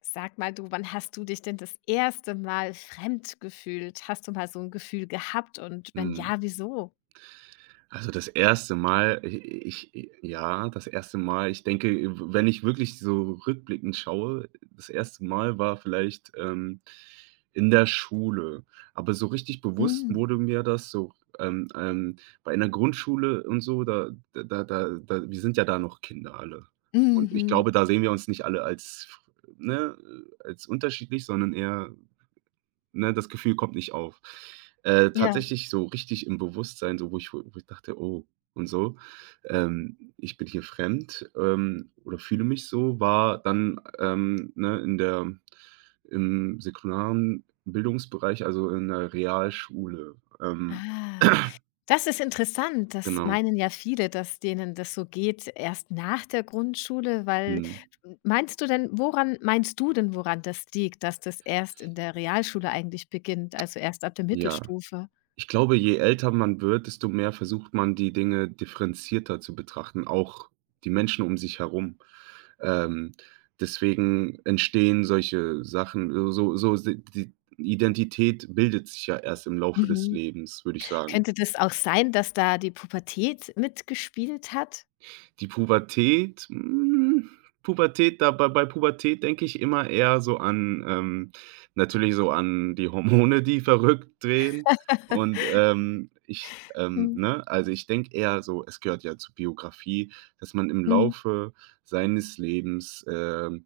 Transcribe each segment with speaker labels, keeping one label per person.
Speaker 1: Sag mal du, wann hast du dich denn das erste Mal fremd gefühlt? Hast du mal so ein Gefühl gehabt und wenn
Speaker 2: Mhm.
Speaker 1: ja, wieso?
Speaker 2: Also, das erste Mal, das erste Mal, ich denke, w wenn ich wirklich so rückblickend schaue, das erste Mal war vielleicht, in der Schule. Aber so richtig bewusst
Speaker 1: Hm,
Speaker 2: wurde mir das so, ähm, ähm, bei einer Grundschule und so, da wir sind ja da noch Kinder alle. Und ich
Speaker 1: mhm,
Speaker 2: glaube, da sehen wir uns nicht alle als, ne, als unterschiedlich, sondern eher. Ne, das Gefühl kommt nicht auf.
Speaker 1: ja.
Speaker 2: Tatsächlich so richtig im Bewusstsein, so wo ich dachte: „Oh" und so, ich bin hier fremd, oder fühle mich so, war dann, ne, in der im säkularen Bildungsbereich, also in der Realschule.
Speaker 1: Ah, das ist interessant. Das
Speaker 2: Genau.
Speaker 1: meinen ja viele, dass denen das so geht, erst nach der Grundschule, weil
Speaker 2: Mhm.
Speaker 1: hm, meinst du denn, woran das liegt, dass das erst in der Realschule eigentlich beginnt, also erst ab der
Speaker 2: Ja.
Speaker 1: Mittelstufe?
Speaker 2: Ich glaube, je älter man wird, desto mehr versucht man, die Dinge differenzierter zu betrachten, auch die Menschen um sich herum. Ähm, Deswegen entstehen solche Sachen, so so so si die Identität bildet sich ja erst im Laufe des
Speaker 1: Mhm.
Speaker 2: Lebens, würde ich sagen.
Speaker 1: Könnte das auch sein, dass da die Pubertät mitgespielt hat?
Speaker 2: Die Pubertät hm, Pubertät da Bei Pubertät denke ich immer eher so an, natürlich so an die Hormone, die verrückt drehen und, also ich denke eher so, es gehört ja zur Biografie, dass man im
Speaker 1: Mhm.
Speaker 2: Laufe seines Lebens,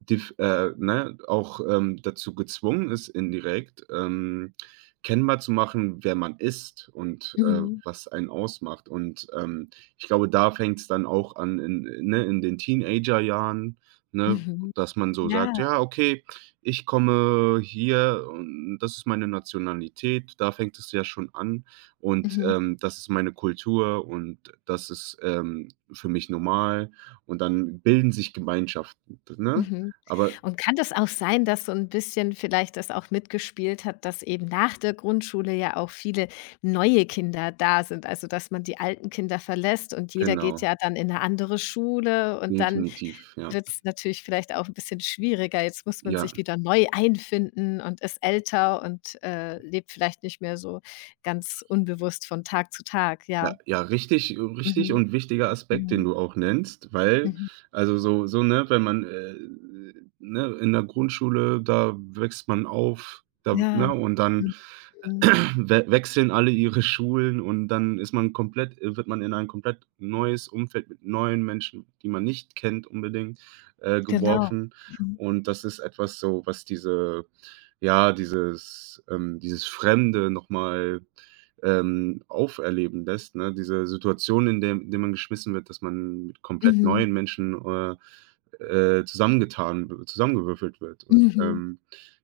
Speaker 2: Def ne, auch, dazu gezwungen ist indirekt, kennbar zu machen, wer man ist und,
Speaker 1: Mhm.
Speaker 2: was einen ausmacht. Und, ich glaube, da fängt es dann auch an in, ne, in den Teenagerjahren, ne,
Speaker 1: Mhm.
Speaker 2: dass man so sagt:
Speaker 1: Ja.
Speaker 2: „Ja, okay, ich komme hier und das ist meine Nationalität." Da fängt es ja schon an und,
Speaker 1: Mhm.
Speaker 2: das ist meine Kultur und das ist, für mich normal und dann bilden sich Gemeinschaften, ne?
Speaker 1: Mhm.
Speaker 2: Aber
Speaker 1: Und kann das auch sein, dass so 'n bisschen vielleicht das auch mitgespielt hat, dass eben nach der Grundschule ja auch viele neue Kinder da sind, also, dass man die alten Kinder verlässt und jeder geht
Speaker 2: genau,
Speaker 1: ja dann in 'ne andere Schule und dann
Speaker 2: definitiv, ja.
Speaker 1: wird's natürlich vielleicht auch 'n bisschen schwieriger. Jetzt muss man
Speaker 2: Ja,
Speaker 1: sich wieder neu einfinden und ist älter und, lebt vielleicht nicht mehr so ganz unbewusst von Tag zu Tag,
Speaker 2: ja,
Speaker 1: ja.
Speaker 2: ja, richtig
Speaker 1: Mhm.
Speaker 2: und wichtiger Aspekt, den
Speaker 1: Mhm.
Speaker 2: du auch nennst, weil
Speaker 1: Mhm.
Speaker 2: also so, ne, wenn man, ne, in der Grundschule, da wächst man auf, da,
Speaker 1: Ja.
Speaker 2: ne, und dann
Speaker 1: Mhm. Mhm.
Speaker 2: we wechseln alle ihre Schulen und dann ist man komplett, wird man in ein komplett neues Umfeld mit neuen Menschen, die man nicht kennt unbedingt,
Speaker 1: Genau.
Speaker 2: geworfen.
Speaker 1: Mhm.
Speaker 2: Und das ist etwas so, was dieses Fremde noch mal, auferleben lässt, ne? Diese Situation, in der man geschmissen wird, dass man mit komplett
Speaker 1: Mhm.
Speaker 2: neuen Menschen, zusammengetan zusammengewürfelt wird. Und,
Speaker 1: Mhm.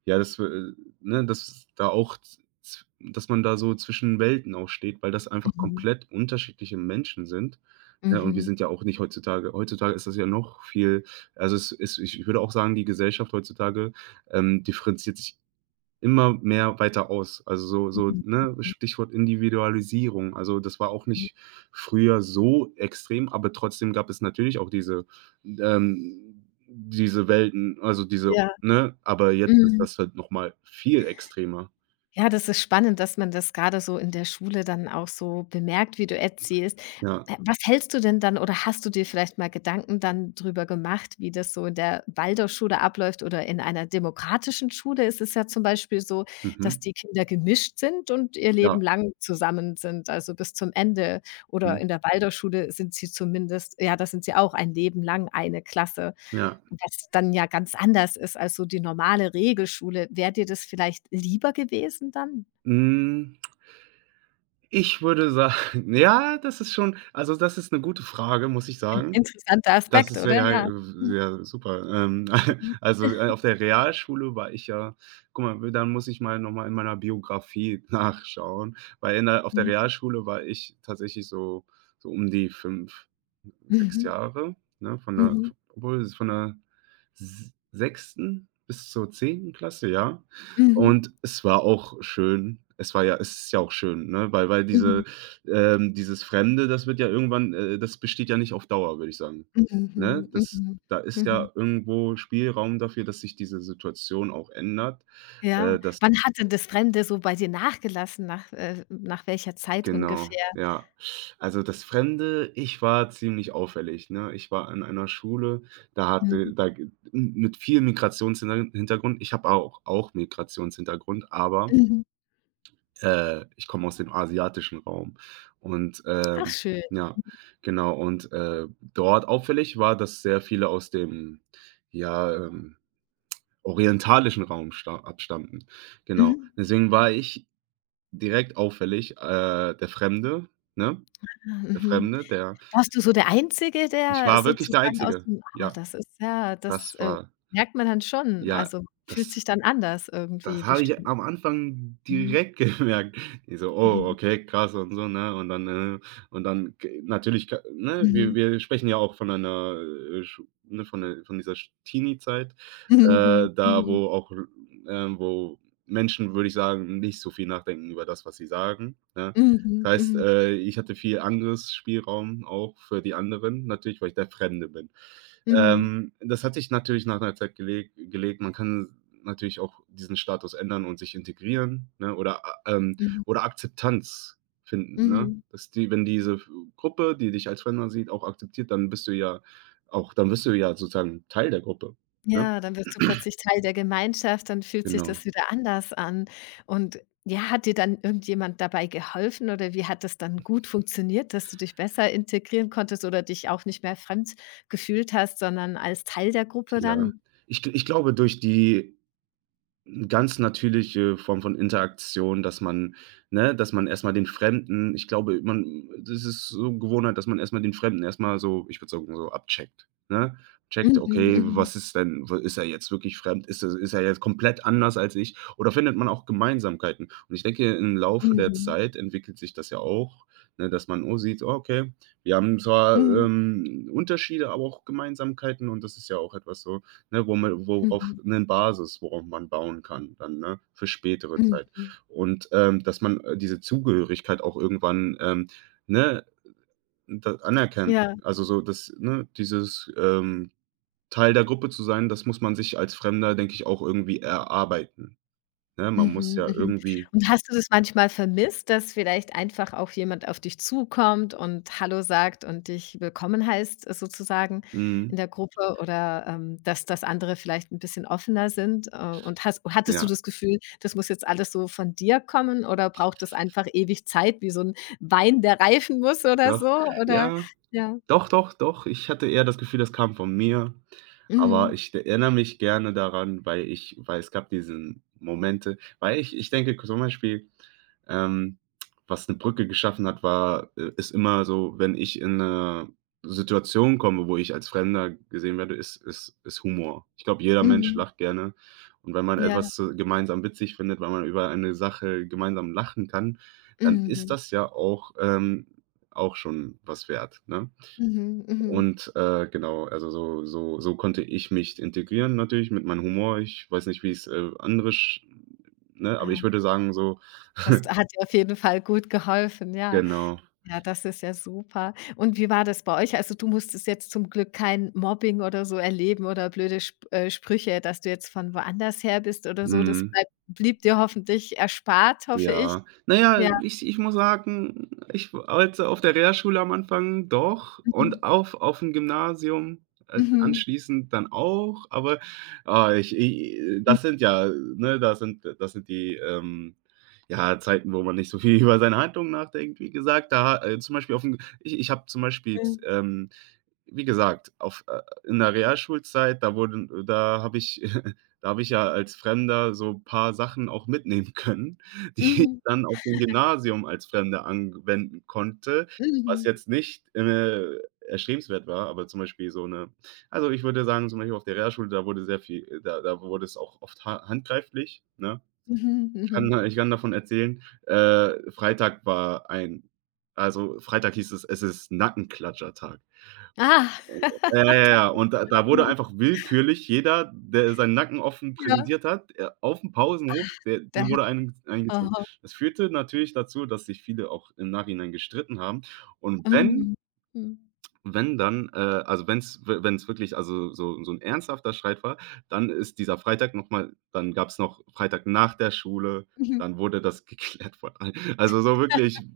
Speaker 2: ja, dass da auch, z dass man da so zwischen Welten auch steht, weil das einfach
Speaker 1: Mhm.
Speaker 2: komplett unterschiedliche Menschen sind, ja. Und wir
Speaker 1: Mhm.
Speaker 2: sind ja auch nicht heutzutage, ist das ja noch viel, also, es ist, ich würde auch sagen, die Gesellschaft heutzutage, differenziert sich immer mehr weiter aus. Also, so,
Speaker 1: Mhm.
Speaker 2: ne,
Speaker 1: Mhm.
Speaker 2: Stichwort Individualisierung. Also, das war auch
Speaker 1: Mhm.
Speaker 2: nicht früher so extrem, aber trotzdem gab es natürlich auch diese, ähm diese Welten, also, diese,
Speaker 1: Ja.
Speaker 2: ne? Aber jetzt ist
Speaker 1: Mhm.
Speaker 2: das halt noch mal viel extremer.
Speaker 1: Ja, das ist spannend, dass man das gerade so in der Schule dann auch so bemerkt, wie du erzählst.
Speaker 2: Ja,
Speaker 1: Was hältst du denn dann oder hast du dir vielleicht mal Gedanken dann drüber gemacht, wie das so in der Waldorfschule abläuft oder in einer demokratischen Schule ist es ja zum Beispiel so, dass
Speaker 2: mhm.
Speaker 1: die Kinder gemischt sind und ihr Leben
Speaker 2: Ja,
Speaker 1: lang zusammen sind, also bis zum Ende. Oder
Speaker 2: mhm,
Speaker 1: in der Waldorfschule sind sie zumindest ja, da sind sie auch ein Leben lang eine Klasse.
Speaker 2: ja.
Speaker 1: Was dann ja ganz anders ist als so die normale Regelschule. Wäre dir das vielleicht lieber gewesen dann?
Speaker 2: Hm, ich würde sagen ja, das ist schon, also, das ist 'ne gute Frage, muss ich
Speaker 1: Ein
Speaker 2: sagen.
Speaker 1: interessanter
Speaker 2: Das
Speaker 1: Aspekt,
Speaker 2: ist
Speaker 1: oder?
Speaker 2: ja,
Speaker 1: Ja. Mhm,
Speaker 2: ja super. Also, auf der Realschule war ich ja, guck mal, dann muss ich mal noch mal in meiner Biografie nachschauen, weil in der auf der
Speaker 1: mhm,
Speaker 2: Realschule war ich tatsächlich so, um die 5. Sechs
Speaker 1: mhm.
Speaker 2: Jahre, ne,
Speaker 1: Mhm.
Speaker 2: von der s 6. bis zur 10. Klasse, ja.
Speaker 1: Mhm.
Speaker 2: Und es war auch schön. Es war ja, es ist ja auch schön, ne, weil
Speaker 1: Mhm.
Speaker 2: diese, dieses Fremde, das wird ja irgendwann, das besteht ja nicht auf Dauer, würde ich sagen, ne?
Speaker 1: Mhm.
Speaker 2: Das
Speaker 1: Mhm.
Speaker 2: Da ist
Speaker 1: Mhm.
Speaker 2: ja irgendwo Spielraum dafür, dass sich diese Situation auch ändert,
Speaker 1: Ja.
Speaker 2: dass
Speaker 1: Wann hat denn das Fremde so bei dir nachgelassen? Nach, nach welcher Zeit
Speaker 2: Genau,
Speaker 1: ungefähr?
Speaker 2: ja. Also, das Fremde ich war ziemlich auffällig, ne? Ich war in einer Schule, da
Speaker 1: Mhm.
Speaker 2: hatte da g m mit viel Migrationshintergrund. Ich habe auch Migrationshintergrund, aber,
Speaker 1: Mhm.
Speaker 2: ich komme aus dem asiatischen Raum und,
Speaker 1: Ach schön.
Speaker 2: ja, genau und, dort auffällig war, dass sehr viele aus dem, ja, orientalischen Raum, sta abstammten. Genau.
Speaker 1: Mhm.
Speaker 2: Deswegen war ich direkt auffällig, der Fremde, ne?
Speaker 1: Ah,
Speaker 2: Der
Speaker 1: mhm.
Speaker 2: Fremde, der
Speaker 1: Warst du so der Einzige,
Speaker 2: ich
Speaker 1: der
Speaker 2: war wirklich der
Speaker 1: sozusagen aus
Speaker 2: Einzige.
Speaker 1: dem ah,
Speaker 2: Ja,
Speaker 1: das ist ja das,
Speaker 2: das war
Speaker 1: merkt man dann schon.
Speaker 2: ja,
Speaker 1: Also, fühlt sich
Speaker 2: das
Speaker 1: dann anders irgendwie
Speaker 2: das habe ich
Speaker 1: bestimmt.
Speaker 2: am Anfang
Speaker 1: Mhm.
Speaker 2: direkt gemerkt. Ich so: „Oh,
Speaker 1: Mhm.
Speaker 2: okay, krass" und so, ne? Und dann, und dann, g natürlich, ka ne,
Speaker 1: Mhm.
Speaker 2: wir sprechen ja auch von einer, Schu ne, von der, von dieser Sch Teenie-Zeit,
Speaker 1: Mhm.
Speaker 2: da
Speaker 1: Mhm.
Speaker 2: wo auch, wo Menschen, würde ich sagen, nicht so viel nachdenken über das, was sie sagen, ne?
Speaker 1: Mhm.
Speaker 2: Das heißt,
Speaker 1: Mhm.
Speaker 2: ich hatte viel Angriffsspielraum auch für die anderen, natürlich, weil ich der Fremde bin.
Speaker 1: Mhm. Mhm.
Speaker 2: Das hat sich natürlich nach einer Zeit gelegt. Man kann natürlich auch diesen Status ändern und sich integrieren, ne,
Speaker 1: Mhm.
Speaker 2: oder Akzeptanz finden, ne?
Speaker 1: Mhm.
Speaker 2: Dass die, wenn diese Gruppe, die dich als Fremder sieht, auch akzeptiert, dann bist du ja, sozusagen Teil der Gruppe, ne?
Speaker 1: Ja, dann wirst du plötzlich Teil der Gemeinschaft, dann fühlt sich
Speaker 2: Genau,
Speaker 1: das wieder anders an. Und ja, hat dir dann irgendjemand dabei geholfen oder wie hat das dann gut funktioniert, dass du dich besser integrieren konntest oder dich auch nicht mehr fremd gefühlt hast, sondern als Teil der Gruppe
Speaker 2: ja.
Speaker 1: dann?
Speaker 2: Ich, g ich glaube, durch die ganz natürliche Form von Interaktion, dass man, ne, dass man erstmal den Fremden, ich glaube, man, das ist so Gewohnheit, dass man erstmal den Fremden erstmal so, ich würde sagen, so abcheckt, ne? Checkt,
Speaker 1: Mhm,
Speaker 2: okay,
Speaker 1: mhm,
Speaker 2: was ist denn, w ist er jetzt wirklich fremd? Ist er jetzt komplett anders als ich? Oder findet man auch Gemeinsamkeiten? Und ich denke, im Laufe der
Speaker 1: mhm,
Speaker 2: Zeit entwickelt sich das ja auch, ne, dass man, oh, sieht, oh, okay, wir haben zwar,
Speaker 1: mhm,
Speaker 2: Unterschiede, aber auch Gemeinsamkeiten und das ist ja auch etwas so. Ne, wo man worauf
Speaker 1: mhm,
Speaker 2: eine Basis, worauf man bauen kann dann, ne, für spätere
Speaker 1: mhm.
Speaker 2: Zeit.
Speaker 1: mhm.
Speaker 2: Und, dass man, diese Zugehörigkeit auch irgendwann, ne, da anerkennt.
Speaker 1: Ja.
Speaker 2: Also, so das, ne, dieses, Teil der Gruppe zu sein, das muss man sich als Fremder, denke ich, auch irgendwie erarbeiten, ne? Man muss
Speaker 1: Mhm,
Speaker 2: ja
Speaker 1: mhm.
Speaker 2: irgendwie,
Speaker 1: Und hast du das manchmal vermisst, dass vielleicht einfach auch jemand auf dich zukommt und „Hallo“ sagt und dich willkommen heißt, sozusagen in
Speaker 2: mhm,
Speaker 1: der Gruppe oder, dass das andere vielleicht ein bisschen offener sind? Und hast hattest du
Speaker 2: ja,
Speaker 1: das Gefühl, das muss jetzt alles so von dir kommen oder braucht das einfach ewig Zeit wie so ein Wein, der reifen muss oder
Speaker 2: doch.
Speaker 1: so? Oder
Speaker 2: Ja,
Speaker 1: ja.
Speaker 2: doch, doch, doch. Ich hatte eher das Gefühl, das kam von mir. Aber
Speaker 1: Mhm.
Speaker 2: ich erinnere mich gerne daran, weil ich, weil es gab diesen Momente, weil ich, denke zum Beispiel, ähm, was eine Brücke geschaffen hat, war, i ist immer so, wenn ich in 'ne Situation komme, wo ich als Fremder gesehen werde, ist, ist Humor. Ich glaube, jeder Mensch
Speaker 1: Mhm.
Speaker 2: lacht gerne. Und wenn man
Speaker 1: Ja.
Speaker 2: etwas, z gemeinsam witzig findet, wenn man über eine Sache gemeinsam lachen kann, dann ist
Speaker 1: Mhm.
Speaker 2: das ja auch, auch schon was wert, ne?
Speaker 1: Mhm. Mhm.
Speaker 2: Und, genau, also so konnte ich mich integrieren natürlich mit meinem Humor. Ich weiß nicht, wie's, andere sch ne, aber
Speaker 1: Ah,
Speaker 2: ich würde sagen so,
Speaker 1: das hat dir auf jeden Fall gut geholfen, ja.
Speaker 2: genau.
Speaker 1: Ja, das ist ja super. Und wie war das bei euch? Also, du musstest jetzt zum Glück kein Mobbing oder so erleben oder blöde Sp Sprüche, dass du jetzt von woanders her bist oder so. Das
Speaker 2: Mhm.
Speaker 1: bleibt blieb dir hoffentlich erspart, hoffe ich.
Speaker 2: Ja. Naja,
Speaker 1: Ja.
Speaker 2: ich muss sagen, ich wollte auf der Realschule am Anfang doch
Speaker 1: Mhm.
Speaker 2: und auf, dem Gymnasium,
Speaker 1: Mhm.
Speaker 2: anschließend dann auch, aber, ich, i
Speaker 1: Mhm.
Speaker 2: das sind ja, ne, das sind die, ja, Zeiten, wo man nicht so viel über seine Handlungen nachdenkt, wie gesagt. Da, zum Beispiel auf dem, ich habe zum Beispiel, wie gesagt, auf, in der Realschulzeit, da habe ich da habe ich ja als Fremder so ein paar Sachen auch mitnehmen können, die ich
Speaker 1: Mhm.
Speaker 2: dann auf dem Gymnasium als Fremder anwenden konnte, was
Speaker 1: Mhm.
Speaker 2: jetzt nicht, erstrebenswert war, aber zum Beispiel so eine, also, ich würde sagen, zum Beispiel auf der Realschule, da wurde sehr viel, da da wurde es auch oft, ha handgreiflich, ne?
Speaker 1: Mhm. Mhm.
Speaker 2: Ich kann davon erzählen, Freitag war ein, also, Freitag hieß es: „Es ist Nackenklatschertag."
Speaker 1: Ah.
Speaker 2: Ja, ja, ja. Ja. Und da wurde
Speaker 1: Mhm.
Speaker 2: einfach willkürlich jeder, der seinen Nacken offen
Speaker 1: Ja.
Speaker 2: präsentiert hat, aufm Pausenhof, der,
Speaker 1: Da
Speaker 2: dem
Speaker 1: hat
Speaker 2: wurde einen eingezogen.
Speaker 1: aha.
Speaker 2: Das führte natürlich dazu, dass sich viele auch im Nachhinein gestritten haben. Und wenn,
Speaker 1: Mhm. Mhm.
Speaker 2: dann, also, wenn's, we wenn's wirklich also so so ein ernsthafter Streit war, dann ist dieser Freitag noch mal, dann gab es noch Freitag nach der Schule,
Speaker 1: Mhm.
Speaker 2: dann wurde das geklärt von allen. Also so wirklich,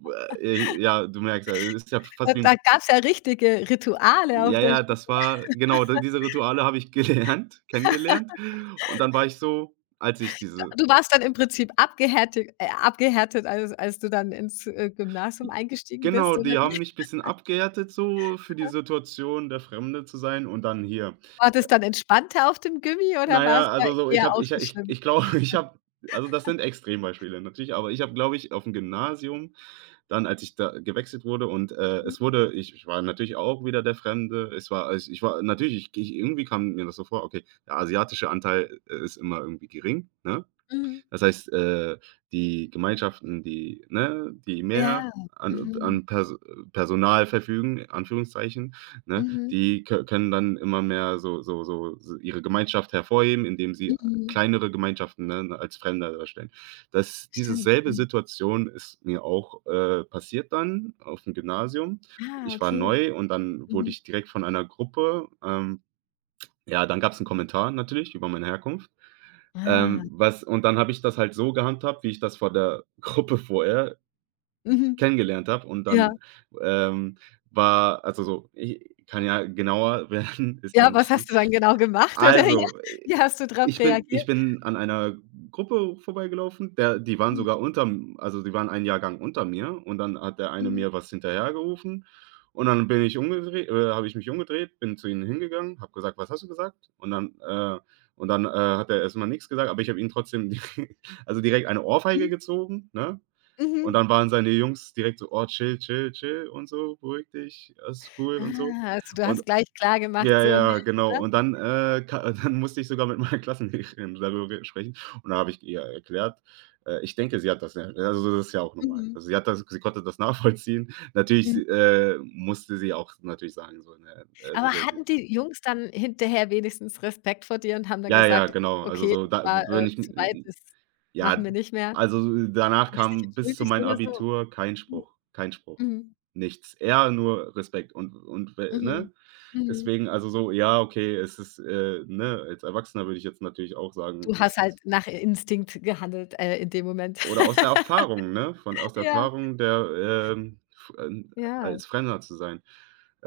Speaker 2: ja, du merkst, also es ist ja
Speaker 1: Da
Speaker 2: fast wie 'n,
Speaker 1: gab's ja richtige Rituale auf
Speaker 2: ja,
Speaker 1: der
Speaker 2: ja, das war genau, d diese Rituale habe ich gelernt, kennengelernt. Und dann war ich so, als ich diese,
Speaker 1: Du warst dann im Prinzip abgehärtet, als du dann ins, Gymnasium eingestiegen
Speaker 2: genau,
Speaker 1: bist, oder
Speaker 2: die haben
Speaker 1: wie?
Speaker 2: mich bisschen abgehärtet so für die Situation, der Fremde zu sein und dann hier.
Speaker 1: War das dann entspannter auf dem Gymi oder
Speaker 2: Na
Speaker 1: war's
Speaker 2: ja,
Speaker 1: da
Speaker 2: also so, ich
Speaker 1: eher
Speaker 2: habe,
Speaker 1: auch
Speaker 2: ich
Speaker 1: so
Speaker 2: ich
Speaker 1: schlimm?
Speaker 2: ich glaube, ich habe, also das sind Extrembeispiele natürlich, aber ich habe, glaube ich, aufm Gymnasium dann, als ich da gewechselt wurde und,
Speaker 1: Mhm,
Speaker 2: es wurde, ich war natürlich auch wieder der Fremde. Es war, als ich war natürlich, ich irgendwie kam mir das so vor, okay, der asiatische Anteil, ist immer irgendwie gering, ne?
Speaker 1: mhm.
Speaker 2: Das heißt, die Gemeinschaften, die, ne, die mehr
Speaker 1: Ja,
Speaker 2: an,
Speaker 1: mhm,
Speaker 2: Personal verfügen, in Anführungszeichen, ne,
Speaker 1: mhm,
Speaker 2: die, kö können dann immer mehr so ihre Gemeinschaft hervorheben, indem sie
Speaker 1: mhm.
Speaker 2: kleinere Gemeinschaften, ne, ne, als Fremder darstellen. Das Diese
Speaker 1: Stimmt,
Speaker 2: selbe
Speaker 1: mhm.
Speaker 2: Situation ist mir auch, passiert dann auf dem Gymnasium.
Speaker 1: Ah,
Speaker 2: Ich war
Speaker 1: okay.
Speaker 2: neu und dann wurde
Speaker 1: Mhm.
Speaker 2: ich direkt von einer Gruppe, ja, dann gab es einen Kommentar natürlich über meine Herkunft.
Speaker 1: Ah,
Speaker 2: Was und dann habe ich das halt so gehandhabt, wie ich das vor der Gruppe vorher
Speaker 1: mhm.
Speaker 2: kennengelernt habe und
Speaker 1: Ja.
Speaker 2: dann, ähm, war, also so, ich kann ja genauer werden, ist ja
Speaker 1: Ja, was
Speaker 2: nicht schlimm.
Speaker 1: hast du dann genau gemacht, oder? Ja.
Speaker 2: Also,
Speaker 1: Wie hast du darauf reagiert?
Speaker 2: ich bin an einer Gruppe vorbeigelaufen, der, die waren
Speaker 1: Mhm,
Speaker 2: sogar unterm, also die waren einen Jahrgang unter mir und dann hat der eine
Speaker 1: mhm,
Speaker 2: mir was hinterhergerufen und dann bin ich umgedreht, habe ich mich umgedreht, bin zu ihnen hingegangen, habe gesagt: „Was hast du gesagt?" Und dann, hat er erst mal nix gesagt, aber ich habe ihn trotzdem direkt, also direkt eine
Speaker 1: mhm,
Speaker 2: Ohrfeige gezogen, ne? Und
Speaker 1: mhm.
Speaker 2: dann waren seine Jungs direkt so: „Oh, chill, chill, chill und so, beruhig dich, alles cool und so."
Speaker 1: Ah, also du
Speaker 2: Und
Speaker 1: hast gleich klar gemacht
Speaker 2: ja,
Speaker 1: „So
Speaker 2: ja,
Speaker 1: nicht“,
Speaker 2: genau.
Speaker 1: ne?
Speaker 2: Und dann, ka dann musste ich sogar mit meiner Klassenlehrerin darüber re sprechen und da habe ich ihr erklärt, ich denke, sie hat das ja, also, das ist ja auch normal.
Speaker 1: Mhm.
Speaker 2: Also, sie hat das, sie konnte das nachvollziehen. Natürlich,
Speaker 1: Mhm.
Speaker 2: sie, musste sie auch natürlich sagen, so, ne, also,
Speaker 1: Aber
Speaker 2: so die,
Speaker 1: hatten die Jungs dann hinterher wenigstens Respekt vor dir und haben dann
Speaker 2: ja, ja,
Speaker 1: gesagt:
Speaker 2: genau. Also,
Speaker 1: „Okay,
Speaker 2: so,
Speaker 1: das
Speaker 2: da,
Speaker 1: war,
Speaker 2: wenn
Speaker 1: zu weit,
Speaker 2: ich,
Speaker 1: das machen
Speaker 2: ja,
Speaker 1: wir nicht mehr“?
Speaker 2: also, danach
Speaker 1: Haben die sich
Speaker 2: kam bis zu
Speaker 1: entschuldigt
Speaker 2: meinem
Speaker 1: oder so?
Speaker 2: Abitur kein
Speaker 1: Mhm,
Speaker 2: Spruch, kein Spruch,
Speaker 1: mhm,
Speaker 2: nichts. Eher nur Respekt und we,
Speaker 1: mhm,
Speaker 2: ne?
Speaker 1: mhm.
Speaker 2: Deswegen, also so, ja, okay, es ist, ne, als Erwachsener würde ich jetzt natürlich auch sagen,
Speaker 1: Du hast
Speaker 2: es
Speaker 1: halt
Speaker 2: ist,
Speaker 1: nach Instinkt gehandelt, in dem Moment.
Speaker 2: oder aus der Erfahrung, ne? Von, aus der
Speaker 1: Ja,
Speaker 2: Erfahrung der, f
Speaker 1: ja.
Speaker 2: als Fremder zu sein.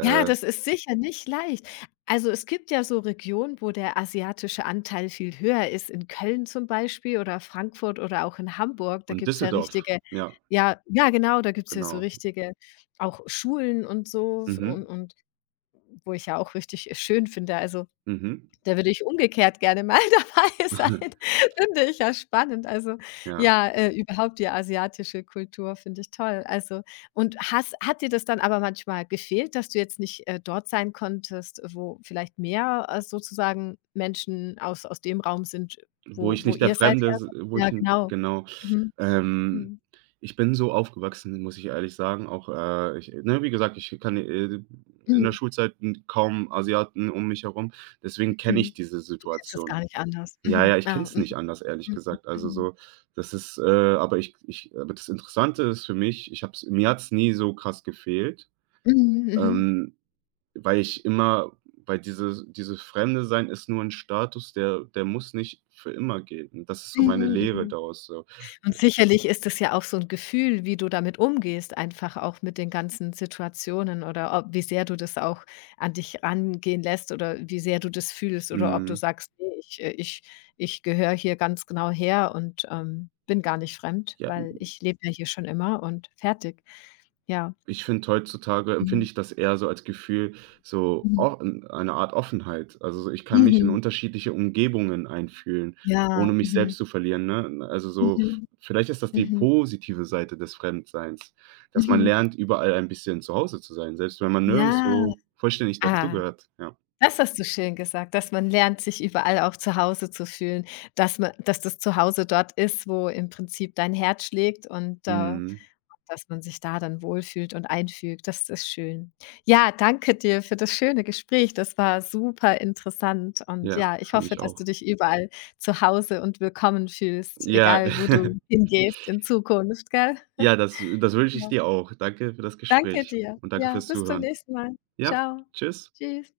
Speaker 1: Ja, das ist sicher nicht leicht. Also es gibt ja so Regionen, wo der asiatische Anteil viel höher ist. In Köln zum Beispiel oder Frankfurt oder auch in Hamburg. Da
Speaker 2: und
Speaker 1: gibt's ja
Speaker 2: Düsseldorf,
Speaker 1: richtige
Speaker 2: ja,
Speaker 1: ja, ja genau, da gibt's ja so
Speaker 2: genau.
Speaker 1: richtige auch Schulen und so
Speaker 2: Mhm,
Speaker 1: und wo ich ja auch richtig schön finde. Also
Speaker 2: mhm.
Speaker 1: da würde ich umgekehrt gerne mal dabei sein. Finde ich ja spannend. Also,
Speaker 2: Ja.
Speaker 1: ja, überhaupt die asiatische Kultur finde ich toll. Also und hast hat dir das dann aber manchmal gefehlt, dass du jetzt nicht, dort sein konntest, wo vielleicht mehr, sozusagen Menschen aus dem Raum sind,
Speaker 2: Wo ich
Speaker 1: wo
Speaker 2: nicht der
Speaker 1: ihr seither
Speaker 2: Fremde, s
Speaker 1: seid?
Speaker 2: wo
Speaker 1: Ja,
Speaker 2: ich 'n
Speaker 1: genau.
Speaker 2: genau.
Speaker 1: Mhm.
Speaker 2: Ähm,
Speaker 1: Mhm.
Speaker 2: Ich bin so aufgewachsen, muss ich ehrlich sagen. Auch, ich, ne, wie gesagt, ich kann, in der
Speaker 1: Mhm.
Speaker 2: Schulzeit, n kaum Asiaten um mich herum. Deswegen kenne
Speaker 1: Mhm.
Speaker 2: ich diese
Speaker 1: Du kennst es gar
Speaker 2: Situation.
Speaker 1: nicht anders.
Speaker 2: Ja, ja,
Speaker 1: Mhm.
Speaker 2: ich kenne
Speaker 1: Ja.
Speaker 2: es
Speaker 1: Mhm.
Speaker 2: nicht anders, ehrlich gesagt. Also,
Speaker 1: Mhm.
Speaker 2: so, das ist, aber ich aber das Interessante ist für mich, ich habe es, mir hat's nie so krass gefehlt.
Speaker 1: Mhm. Mhm.
Speaker 2: Ähm weil ich immer, weil dieses Fremde sein ist nur ein Status, der muss nicht für immer gelten. Das ist so meine
Speaker 1: Mhm. Mhm.
Speaker 2: Lehre
Speaker 1: Mhm.
Speaker 2: daraus so.
Speaker 1: Und sicherlich ist es ja auch so 'n Gefühl, wie du damit umgehst, einfach auch mit den ganzen Situationen oder ob wie sehr du das auch an dich rangehen lässt oder wie sehr du das fühlst oder ob du
Speaker 2: Mhm,
Speaker 1: sagst: „Ne, ich ich gehöre hier ganz genau her und, bin gar nicht fremd,
Speaker 2: ja,
Speaker 1: weil ich lebe ja hier schon immer und fertig.“ Ja.
Speaker 2: ich finde heutzutage, empfinde
Speaker 1: Mhm.
Speaker 2: ich das eher so als Gefühl, so
Speaker 1: Mhm.
Speaker 2: o eine Art Offenheit. Also, so, ich kann mich in
Speaker 1: Mhm.
Speaker 2: unterschiedliche Umgebungen einfühlen,
Speaker 1: Ja,
Speaker 2: ohne mich
Speaker 1: mhm.
Speaker 2: selbst zu verlieren, ne? Also, so v
Speaker 1: Mhm.
Speaker 2: vielleicht ist das die
Speaker 1: Mhm.
Speaker 2: positive Seite des Fremdseins, dass man
Speaker 1: Mhm.
Speaker 2: lernt, überall ein bisschen zu Hause zu sein, selbst wenn man
Speaker 1: Ja,
Speaker 2: nirgendswo vollständig
Speaker 1: ah.
Speaker 2: dazugehört, ja.
Speaker 1: Das hast du schön gesagt, dass man lernt, sich überall auch zu Hause zu fühlen, dass man dass das Zuhause dort ist, wo im Prinzip dein Herz schlägt und,
Speaker 2: Mhm.
Speaker 1: dass man sich da dann wohlfühlt und einfügt. Das ist schön. Ja, danke dir für das schöne Gespräch. Das war super interessant und
Speaker 2: Ja,
Speaker 1: ja, ich
Speaker 2: fand
Speaker 1: hoffe,
Speaker 2: ich
Speaker 1: dass
Speaker 2: auch.
Speaker 1: du dich überall zu Hause und willkommen fühlst,
Speaker 2: Ja,
Speaker 1: egal wo du hingehst in Zukunft, gell?
Speaker 2: ja, das wünsche ich
Speaker 1: Ja,
Speaker 2: dir auch. Danke für das
Speaker 1: danke
Speaker 2: Gespräch
Speaker 1: dir.
Speaker 2: und danke
Speaker 1: Ja,
Speaker 2: fürs
Speaker 1: bis zum
Speaker 2: Zuhören.
Speaker 1: nächsten Mal.
Speaker 2: Ja,
Speaker 1: Ciao.
Speaker 2: tschüss.
Speaker 1: Tschüss.